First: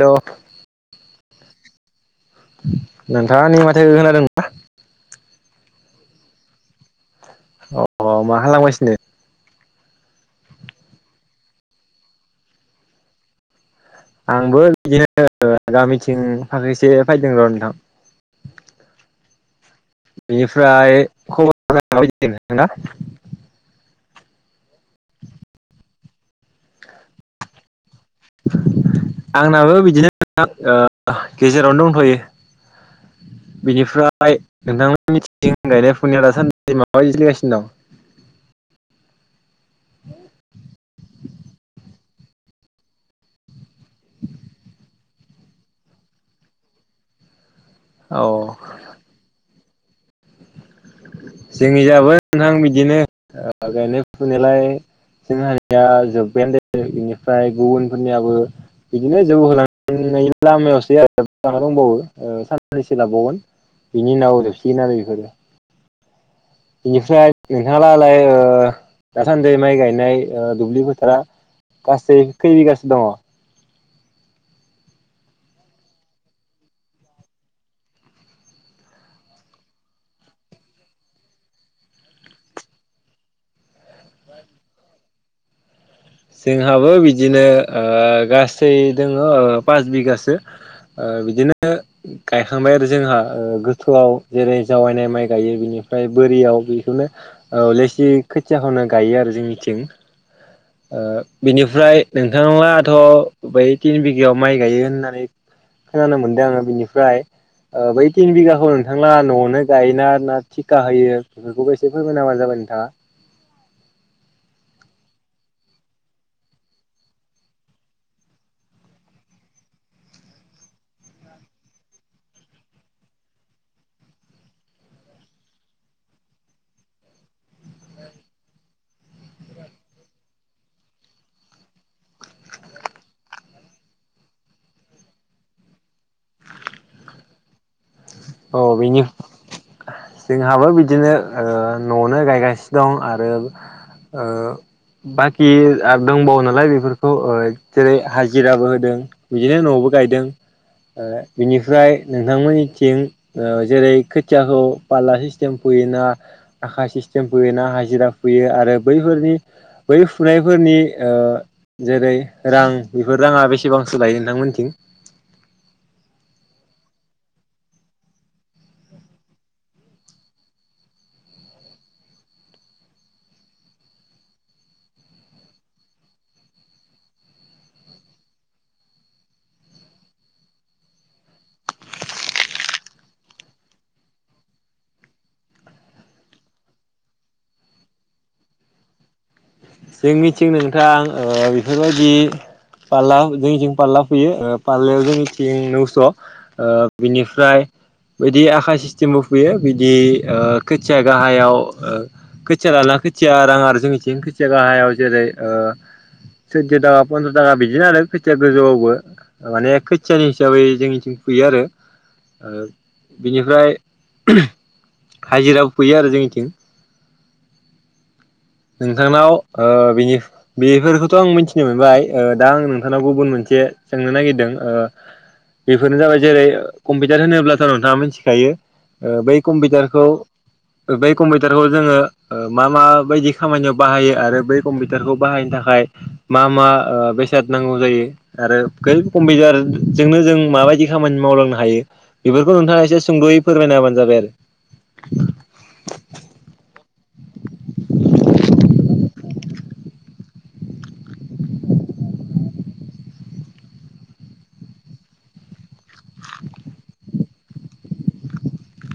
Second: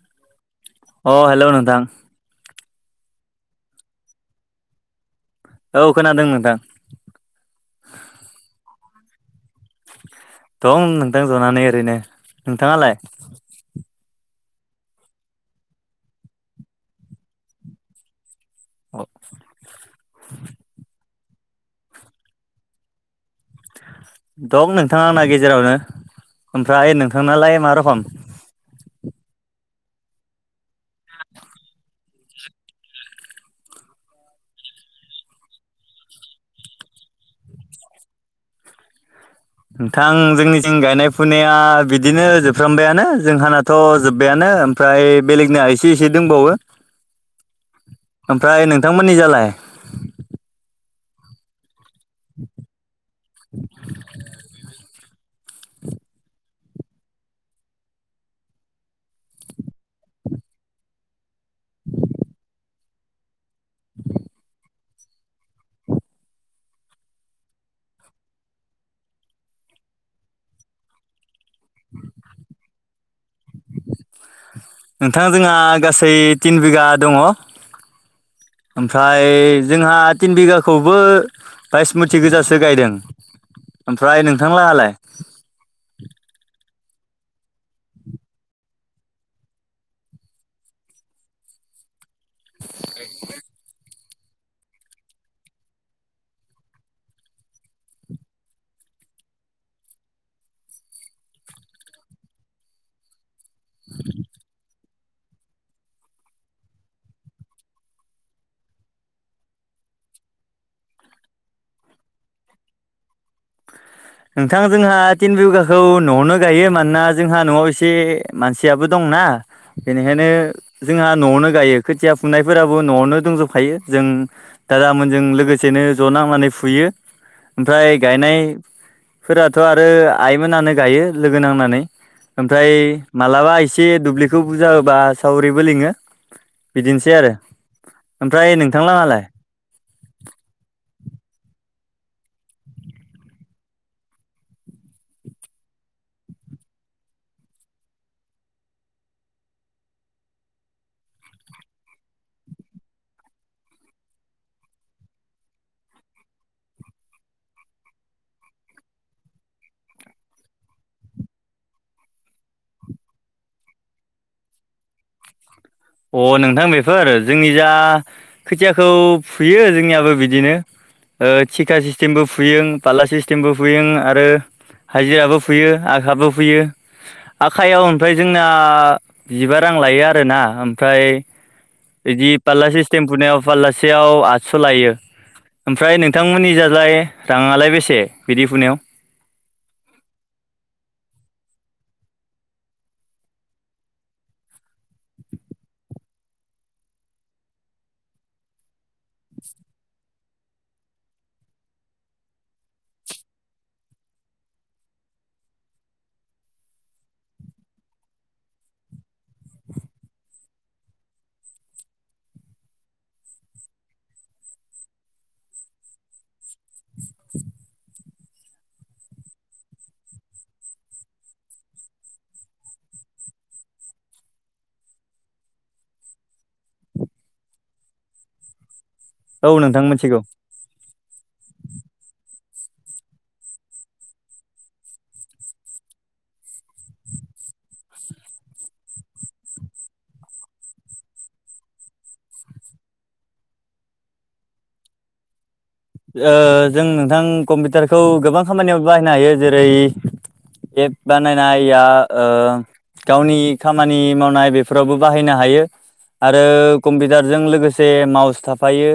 हेल' अ हेल' नोंथां नोंथाङा आंनि माथोखो खोनादों बा औ खोनादों नोंथां। अ मा खालामगासिनो। दं नोंथां जनानै ओरैनो नोंथाङालाय? आंबो बिदिनो गामिथिं फाखैसे फैदों र' नोंथां। अ बेनिफ्राय। खबरा [unintelligible] दं नोंथां आंना गेजेरावनो ओमफ्राय नोंथांनालाय मा रखम? आंनाबो बिदिनो ओ गेजेरावनो दंथ'यो। [inaudible] बेनिफ्राय नोंथांमोननि मिथि गायनाय फुनाया दासान्दि माबादि सोलिगासिनो दं? नोंथां जोंनिथिं गायनाय फुनाया बिदि बिदिनो जोबफ्रामबायानो जोंहानाथ' जोब्बायानो ओमफ्राय बेलेगनि एसे एसे दंबावो औ ओमफ्राय नोंथांमोननि जालाय जोंनि जाबोन नोंथां बिदिनो गायनाय फुनायलाय जों हारिया जोब्बायानो दे बेनिफ्राय गुबुनफोरनियाबो बिदिनो जौ होलांनायनि लामायावसै आरोजा दंबावो सानैसो लाबावगोन बिनि उनाव जोबसिगोन आरो बेफोरो बिनिफ्राय नोंथाला लाय ओ दासान्दि माइ गायनाय ओ दुब्लि बोथोरा गासै खै बिगाासो दङ? नोंथां जोंहा गासै तिन बिगा दङ। ओमफ्राय जोंहा तिन बिगाखौबो बायसमुथि गोजासो गायदों ओमफ्राय नोंथांलाहालाय? जोंहाबो बिदिनो गासै ओ दङ पास बिगासो। ओ बिदिनो गायखांबाय आरो जोंहा गोथौआव जेरै जावायनाय माइ गायो बिनिफ्राय बोरियाव बेखौनो लेसि खोथियाखौनो गायो आरो जों निथिं [inaudible] ओ बिनिफ्राय नोंथाङआाथ' बै तिन बिगायाव माइ गायो होननाय खोनानो मोनदों आङो बिनिफ्राय ओ बै तिन बिगाखौ नोंथांला न'आवनो गायोना ना थिखा होयो बेफोरखौबो एसे फोरमाय नामा जाबाय नोंथाङा। [inaudible] नोंथां जोंहा तिन बियगाखौ न'आवनो गायो मानोना जोंहा न'आव एसे मानसियाबो दङ ना। बेनिखायनो जोंहा न'आवनो गायो खोथिया फुनायफोराबो न'आवनो दंजोबखायो जों दादामोनजों लोगोसेनो ज' नांनानै फुयो ओमफ्राय गायनाय फोराथ' आरो आइमोनानो गायो लोगो नांनानै ओमफ्राय मालाबा एसे दुब्लिखौ बुरजा होबा सावरिबो लिङो बिदिनोसै आरो। ओमफ्राय औ बेनि नोंथांलाङालाय जोंहाबो बिदिनो ओ न'आवनो गायगासिनो दं आरो ओ बाखि आरो दंबावो नालाय बेफोरखौ जेरै हाजिराबो होदों बिदिनो न'बो गायदों बेनिफ्राय नोंथांमोननिथिं जेरै खोथियाखौ फाला सिस्टेम फोयोना आखा सिस्टेम फोयोना हाजिरा फुयो आरो बैफोरनि बै फुनायफोरनि ओ जेरै रां बेफोर राङा बेसेबांसो लायो नोंथांमोनथिं? [inaudible] अ नोंथां बेफोर जोंनि जा खोथियाखौ फुयो जोंनियाबो बिदिनो थिखा सिस्टेमबो फुयो फाला सिस्टेमबो फुयो आरो। हाजिराबो फैयो आखहाबो फैयो आखाइयाव ओमफ्राय जोंना जिबा रां लायो आरोना ओमफ्राय बिदि फालला सिस्टेम फुनायाव फाललासेयाव आदस' लायो। ओमफ्राय नोंथांमोननि जालाय राङालाय बेसे बिदि फुनायाव? जों मिथिं नोंथां ओ बेफोरबायदि फालला जोंनिथिं फालला फुयो फाल्लायाव जोंनि थिं नौस' बिनिफ्राय बिदि आखा सिस्टेमाव फैयो बिदि खोथिया गाहायाव खोथिया लाना खोथिया राङा आरो जोंनिथिं खोथिया गाहायाव जेरै सैद' थाखा फन्द्र' थाखा बिदिनो आरो खोथिया गोजौआवबो माने खोथियानि हिसाबै जोंनिथिं फुयो आरो ओ बिनिफ्राय हाजिराबो फुयो आरो जोंनिथिं नोंथांनावनि बेफोरखौथ' आं मिथिनो मोनबाय दा आं नोंथांनाव गुबुन मोनसे जे सोंनो नागिरदों बेफोरनो जाबाय जेरै कम्पिउटार होनोब्लाथ' नोंथाङा मिथिखायो। ओ बै औ नोंथां कम्पिउटारखौ मिथिगौ बै कम्पिउटारखौ जोङो मा मा बायदि खामानियाव बाहायो आरो बै कम्पिउटारखौ बाहायनो थाखाय मा मा बेसाद नांगौ जायो आरो बे कम्पिउटारजोंनो जों माबायदि खामानि मावलांनो हायो बेफोरखौ नोंथाङा एसे सुंद'यै फोरमायना होबानो जाबाय आरो। [inaudible] ओ जों नोंथां कम्पिउटारखौ गोबां खामानियाव बाहायनो हायो जेरै एप बानायनाय इया ओ गावनि खामानि मावनाय बेफोरावबो बाहायनो हायो। आरो कम्पिउटारजों लोगोसे माउस थाफायो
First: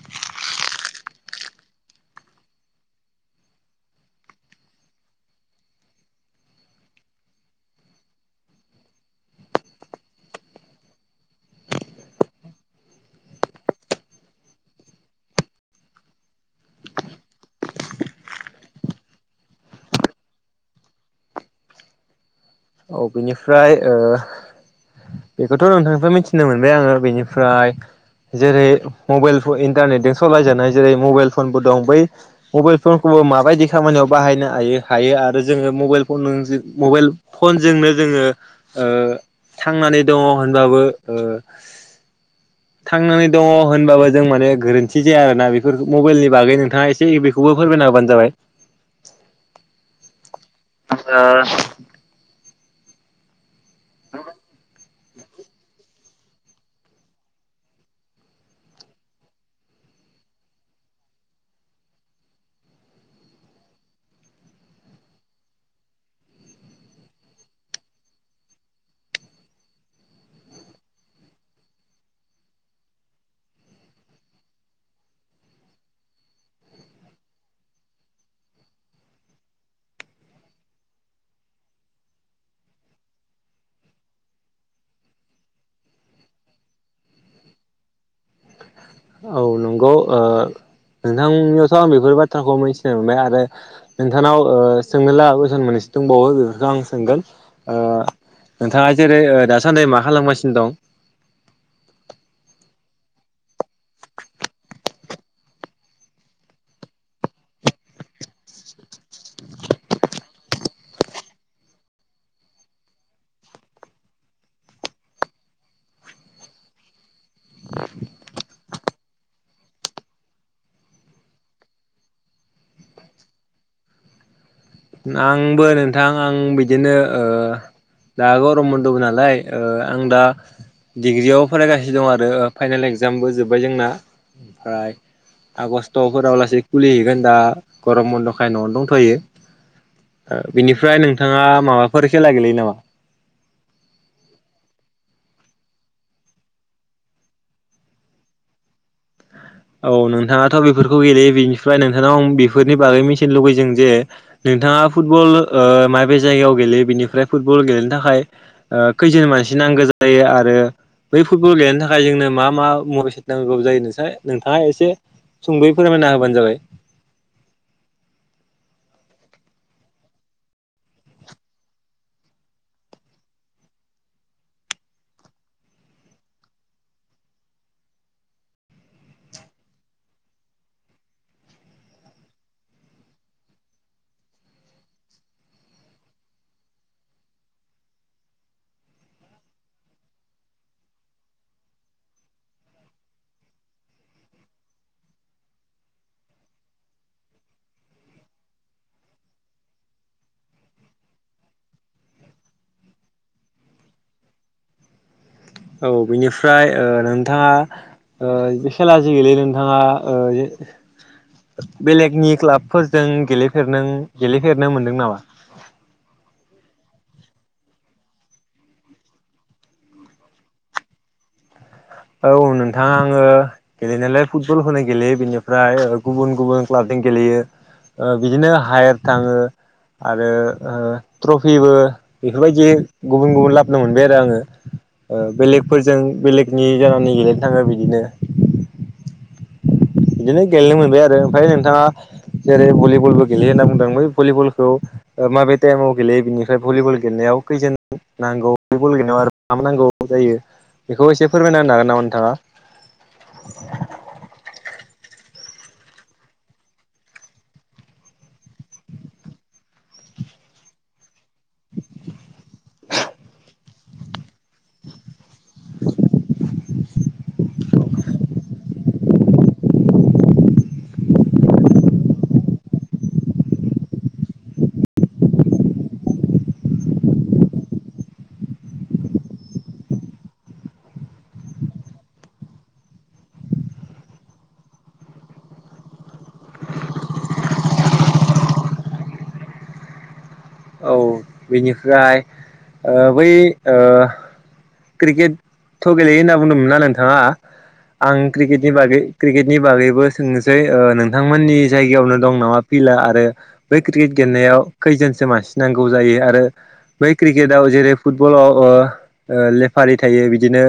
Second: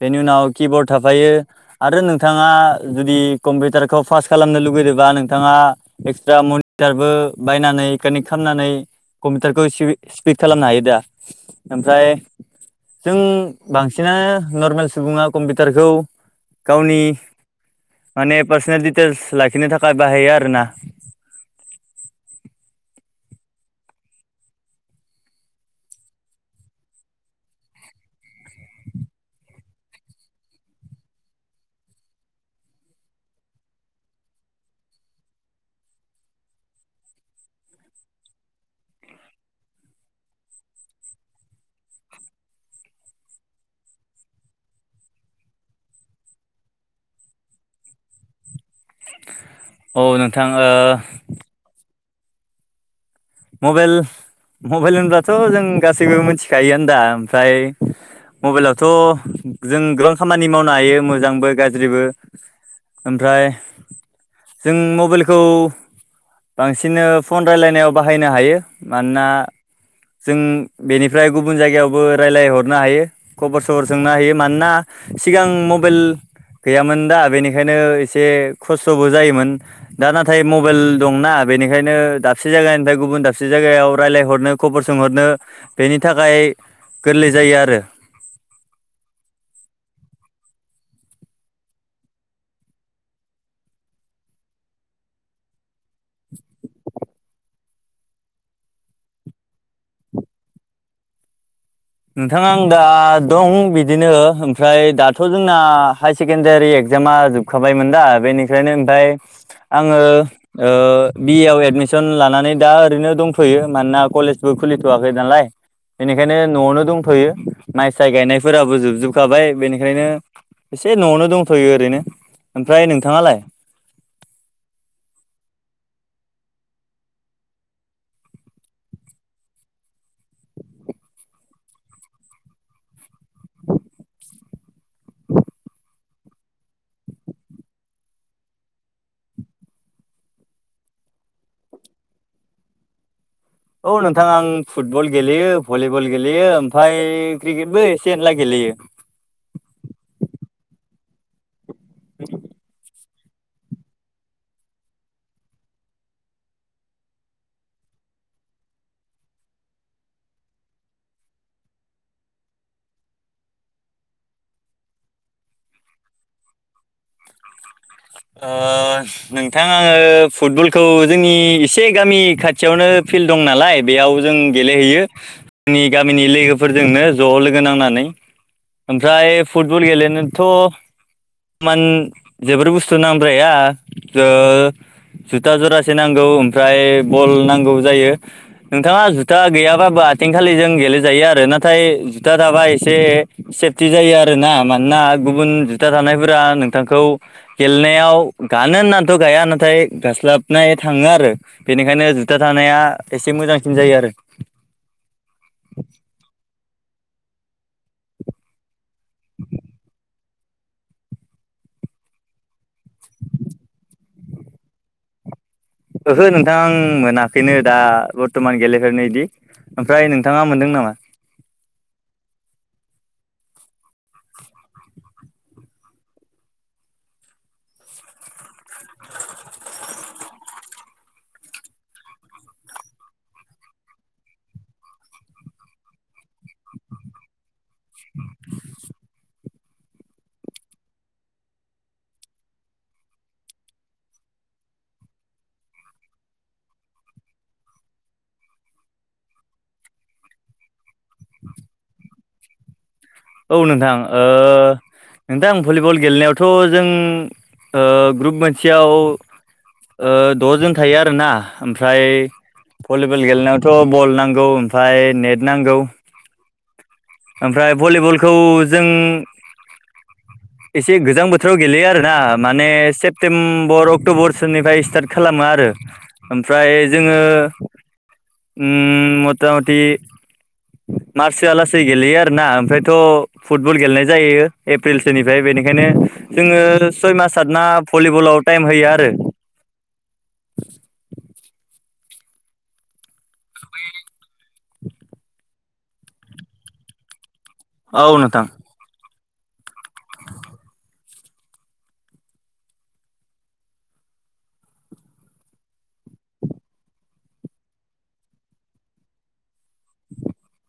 बेनि उनाव किबर्ड थाफायो आरो नोंथाङा जुदि कम्पिउटारखौ पास खालामनो लुगैदोबा नोंथाङा एक्सट्रा मनिटरबो बायनानै कानेक्ट खालामनानै कम्पिउटारखौ सि स्पिड खालामनो हायो दा ओमफ्राय जों बांसिनानो नरमेल सुबुङा कम्पि फिटारखौ गावनि माने पार्सनेल दिटेलस लाखिनिनो थाखा बाहायो आरोना। [inaudible] अ बेेनिफ्राय ओ बेखौथ' नोंथांनिफ्राय मिथिनो मोनबाय आङो बेनिफ्राय जेरै मबाइल इन्टारनेटजों सालाय जानाय जेरै मबाइल फनबो दं बै मबाइल फनखौ खौ माबायदि खामानियाव बाहायनो हायो हायो आरो जोङो मबाइल फन मबाइल फनजोंनो जोङो ओ थांनानै दङ होनबाबो [inaudible] थांनानै दङ होनबाबो जों माने गोरोन्थि जाया आरोना बेफोर मबाइलनि बागै नोंथाङा एसे बेखौबो फोरमायना होबानो जाबाय। औ नोंथां ओ मबेल मबेल होनब्लाथ' जों गासैबो मिथिखायोआनो दा ओमफ्राय मबाइलावथ' जों गोबां खामानि मावनो हायो मोजांबो गाज्रिबो ओमफ्राय [inaudible] बाहायनो हायो मानोना जों बेनिफ्राय गुबुन जायगायावबो रायलाय हरनो हायो खबर सबर सोंनो हायो मानोना सिगां मबेल गैयामोन दा बेनिखायनो एसे खस्थ'बो जायोमोन दा नाथाय मबेल दंना बेनिखायनो दाबसे जायगानि नाथाय गुबुन दाबसे जायगायाव रायलाय हरनो खबर सोंहरनो बेनि थाखाय गोरलै जायो आरो। औ नंगौ ओ नोंथांनियावथ' आं बेफोर बाथ्राखौ मिथिनाय मोनबाय आरो नोंथांनाव ओ सोंनो लागा कुइसन मोननै दंबावो बेफोरखौ आं सोंगोन ओ नोंथाङा जेरै ओ दासान्दि मा खालामगासिनो दं? नोंथाङा आं दा दं बिदिनो ओमफ्राय दाथ' जोंना हायार सेकेण्डारि एक एगजामा जोबखाबायमोन दा बेनिफ्रायनो ओमफ्राय आङो बि ए आव एडमिसन सन लानानै दा ओरैनो दंथयो मानोना कलेजबो खुलिथ'वाखै नालाय बेनिखायनो न'आवनो दंथ'यो माइ साय गायनायफोराबो जोबजोबखाबाय बेनिखायनो एसे न'आवनो दंथ'यो ओरैनो ओमफ्राय नोंथाङालाय? आंबो नोंथां आं बिदिनो ओ दा गरम बन्द'बो नालाय ओ आं दा डिग्रियाव फरायगासिनो दं आरो फाइनाल इकजामबो जोब्बाय जोंना ओमफाय आगस्ट'फोराव लासै खुलि हैैगोन दा गरम बन्द'खाय न'आवनो दंथ'यो बिनिफ्राय नोंथाङा माबाफोर खेला गेलेयो नामा? औ नोंथाङा आं फुटबल गेलेयो भलिबल गेलेयो ओमफाय क्रिकेटबो एसे एनला गेलेयो [inaudible] औ नोंथाङाथ' बेफोरखौ गेलेयो बेनिफ्राय नोंथांनाव बेफोरनि बागै मिथि लुगैदों जे नोंथाङा फुटबल ओह माबे जायगायाव गेलेयो बेनिफ्राय फुटबल गेलेनो थाखाय खैजोन मानसि नांगौ जायो आरो। बै फुटबल गेलेनो थाखाय जोंनो मा मा महसे नांगबाबौ जायो नोंसाय नोंथाङा एसे सुंद'यै फोरमायना होबानो जाबाय। नोंथां आङो फुटबलखौ जोंनि एसे गामि खाथियावनो फिल्ड दं नालाय बेयाव जों गेलेहैयो जोंनि गामिनि लोगोफोरजोंनो ज' लोगो नांनानै। ओमफ्राय फुटबल गेलेनोथ' मान जोबोर बुस्थु बुस्तु नांद्राया ओ जुथा जरासे नांगौ ओमफ्राय बल नांगौ जायो नोंथाङा जुथा गैयाबाबो आथिं खालिजों गेलेजायो आरो नाथाय जुथा थाबा एसे सेफटि जायो आरोना मानोना। गुबुन जुथा थानायफोरा नोंथांखौ गेलेनायाव गानो होननाथ' गाया नाथाय गास्लाबनाय थाङो आरो बेनिखायनो जुथा थानो नाया एसे मोजांसिन जायो आरो। औ बेनिफ्राय नोंथाङा बे खेला जे गेलेयो नोंथाङा [inaudible] बेलेगनि क्लाबफोरजों गेलेफेरदों गेलेफेरनो मोनदों नामा ओहो नोंथां आं मोनाखैनो दा बरथमान गेलेफेरनो इदि। ओमफ्राय नोंथाङा मोनदों नामा? औ नोंथां आङो गेलेनायालाय फुटबलखौनो गेलेयो बेनिफ्राय गुबुन गुबुन क्लाब। गेलेयो बिदिनो हायेर थाङो आरो ट्रफिबो बेफोरबायदि गुबुन गुबुन लाबनो मोनबाय आरो आङो। बेलेगफोरजों बेलेगनि जानानै गेलेनो थाङो बिदिनो बिदिनो गेलेनो मोनबाय आरो ओमफ्राय नोंथाङा जेरै भलिबलबो गेलेयो होनना बुंदों बै भलिबलखौ माबे टाइमाव गेलेयो बिनिफ्राय भलिबल गेलेनायाव खैजोन नांगौ बे बल गेलेनायाव आरो मा नांगौ जायो। बेखौ एसे फोरमायना होनो हागोन नामा नोंथाङा? औ नोंथां ओ नोंथां भलिबल गेलेनायावथ' जों ग्रुप ओह मोनसेयाव द जोन थायो आरोना। ओमफ्राय भलिबल गेलेनायावथ' बल नांगौ ओमफ्राय नेट नांगौ। ओमफ्राय भलिबलखौ जों एसे गोजां बोथोराव गेलेयो आरोना माने सेप्तेम्बर अक्ट'बर सोनिफ्राय स्टार्ट खालामो आरो। ओमफ्राय जोङो। उ मथामथि मारस सोआलासे गेलेयो आरोना ओमफ्रायथ' फुटबल गेलेनाय जायो एप्रिलसोनिफ्राय बेनिखायनो जोङो। सय मास सात मास भलिबलाव टाइम होयो आरो। औ बेनिफ्राय बै ओह क्रिकेट थ' गेलेयो होनना बुंदोंमोनना नोंथाङा औ आं नोंथां क्रिकेटनि बागै क्रिकेटनि बागैबो सोंनोसै नोंथांमोननि जायगायावनो दं नामा फिल्डआ आरो बै क्रिकेट गेलेनायाव खैजोनसो मानसि नांगौ जायो? आरो बै क्रिकेटआव जेरै फुटबलाव लेफारि थायो बिदिनो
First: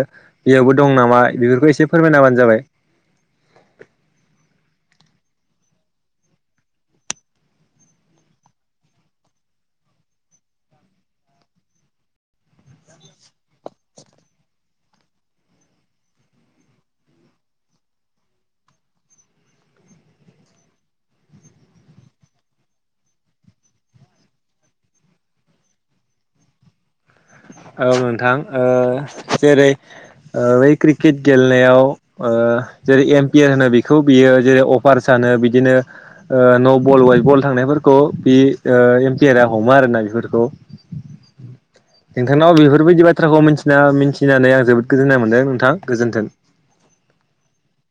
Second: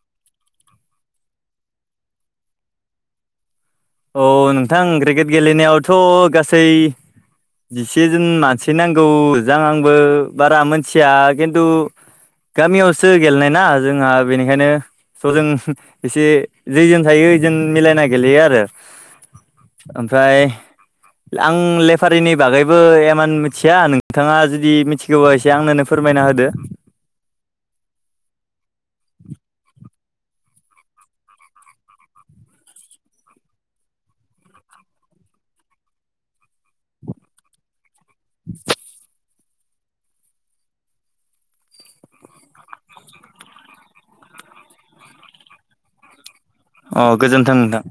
बेयावबो दं नामा बेफोरखौ एसे फोरमायनाबानो जाबाय। औ नोंथां क्रिकेट गेलेनायावथ' गासै जिसे जन मानसि नांगौ जा आंबो बारा मोनथिया खिन्थु गामियावसो गेलेनाय ना जोंहा बेनिखायनो। स' जों एसे जेजों थायो ओइजोंनो मिलायना गेलेयो आरो। ओमफ्राय आं ले फारिनि बागैबो एमान मिथिया नोंथाङा जुदि मिथिगौबा एसे आंनोनो फोरमायना होदो। [inaudible] औ नोंथां ओ जेरै ओ बै क्रिकेट गेलेनायाव ओ जेरै एम्पियार होनो बेखौ बियो जेरै अफार सान नो बिदिनो ओ न' बल अवाइट बल थांनाय खौ बि ओ इमपियारा हमो आरोना बेफोरखौ नोंथांनाव बेफोरबायदि बाथ्राखौ मिथिना मिथिनानै आं जोबोद गोजोननाय मोन्दों नोंथां गोजोन्थों। अ गोजोन्थों नोंथां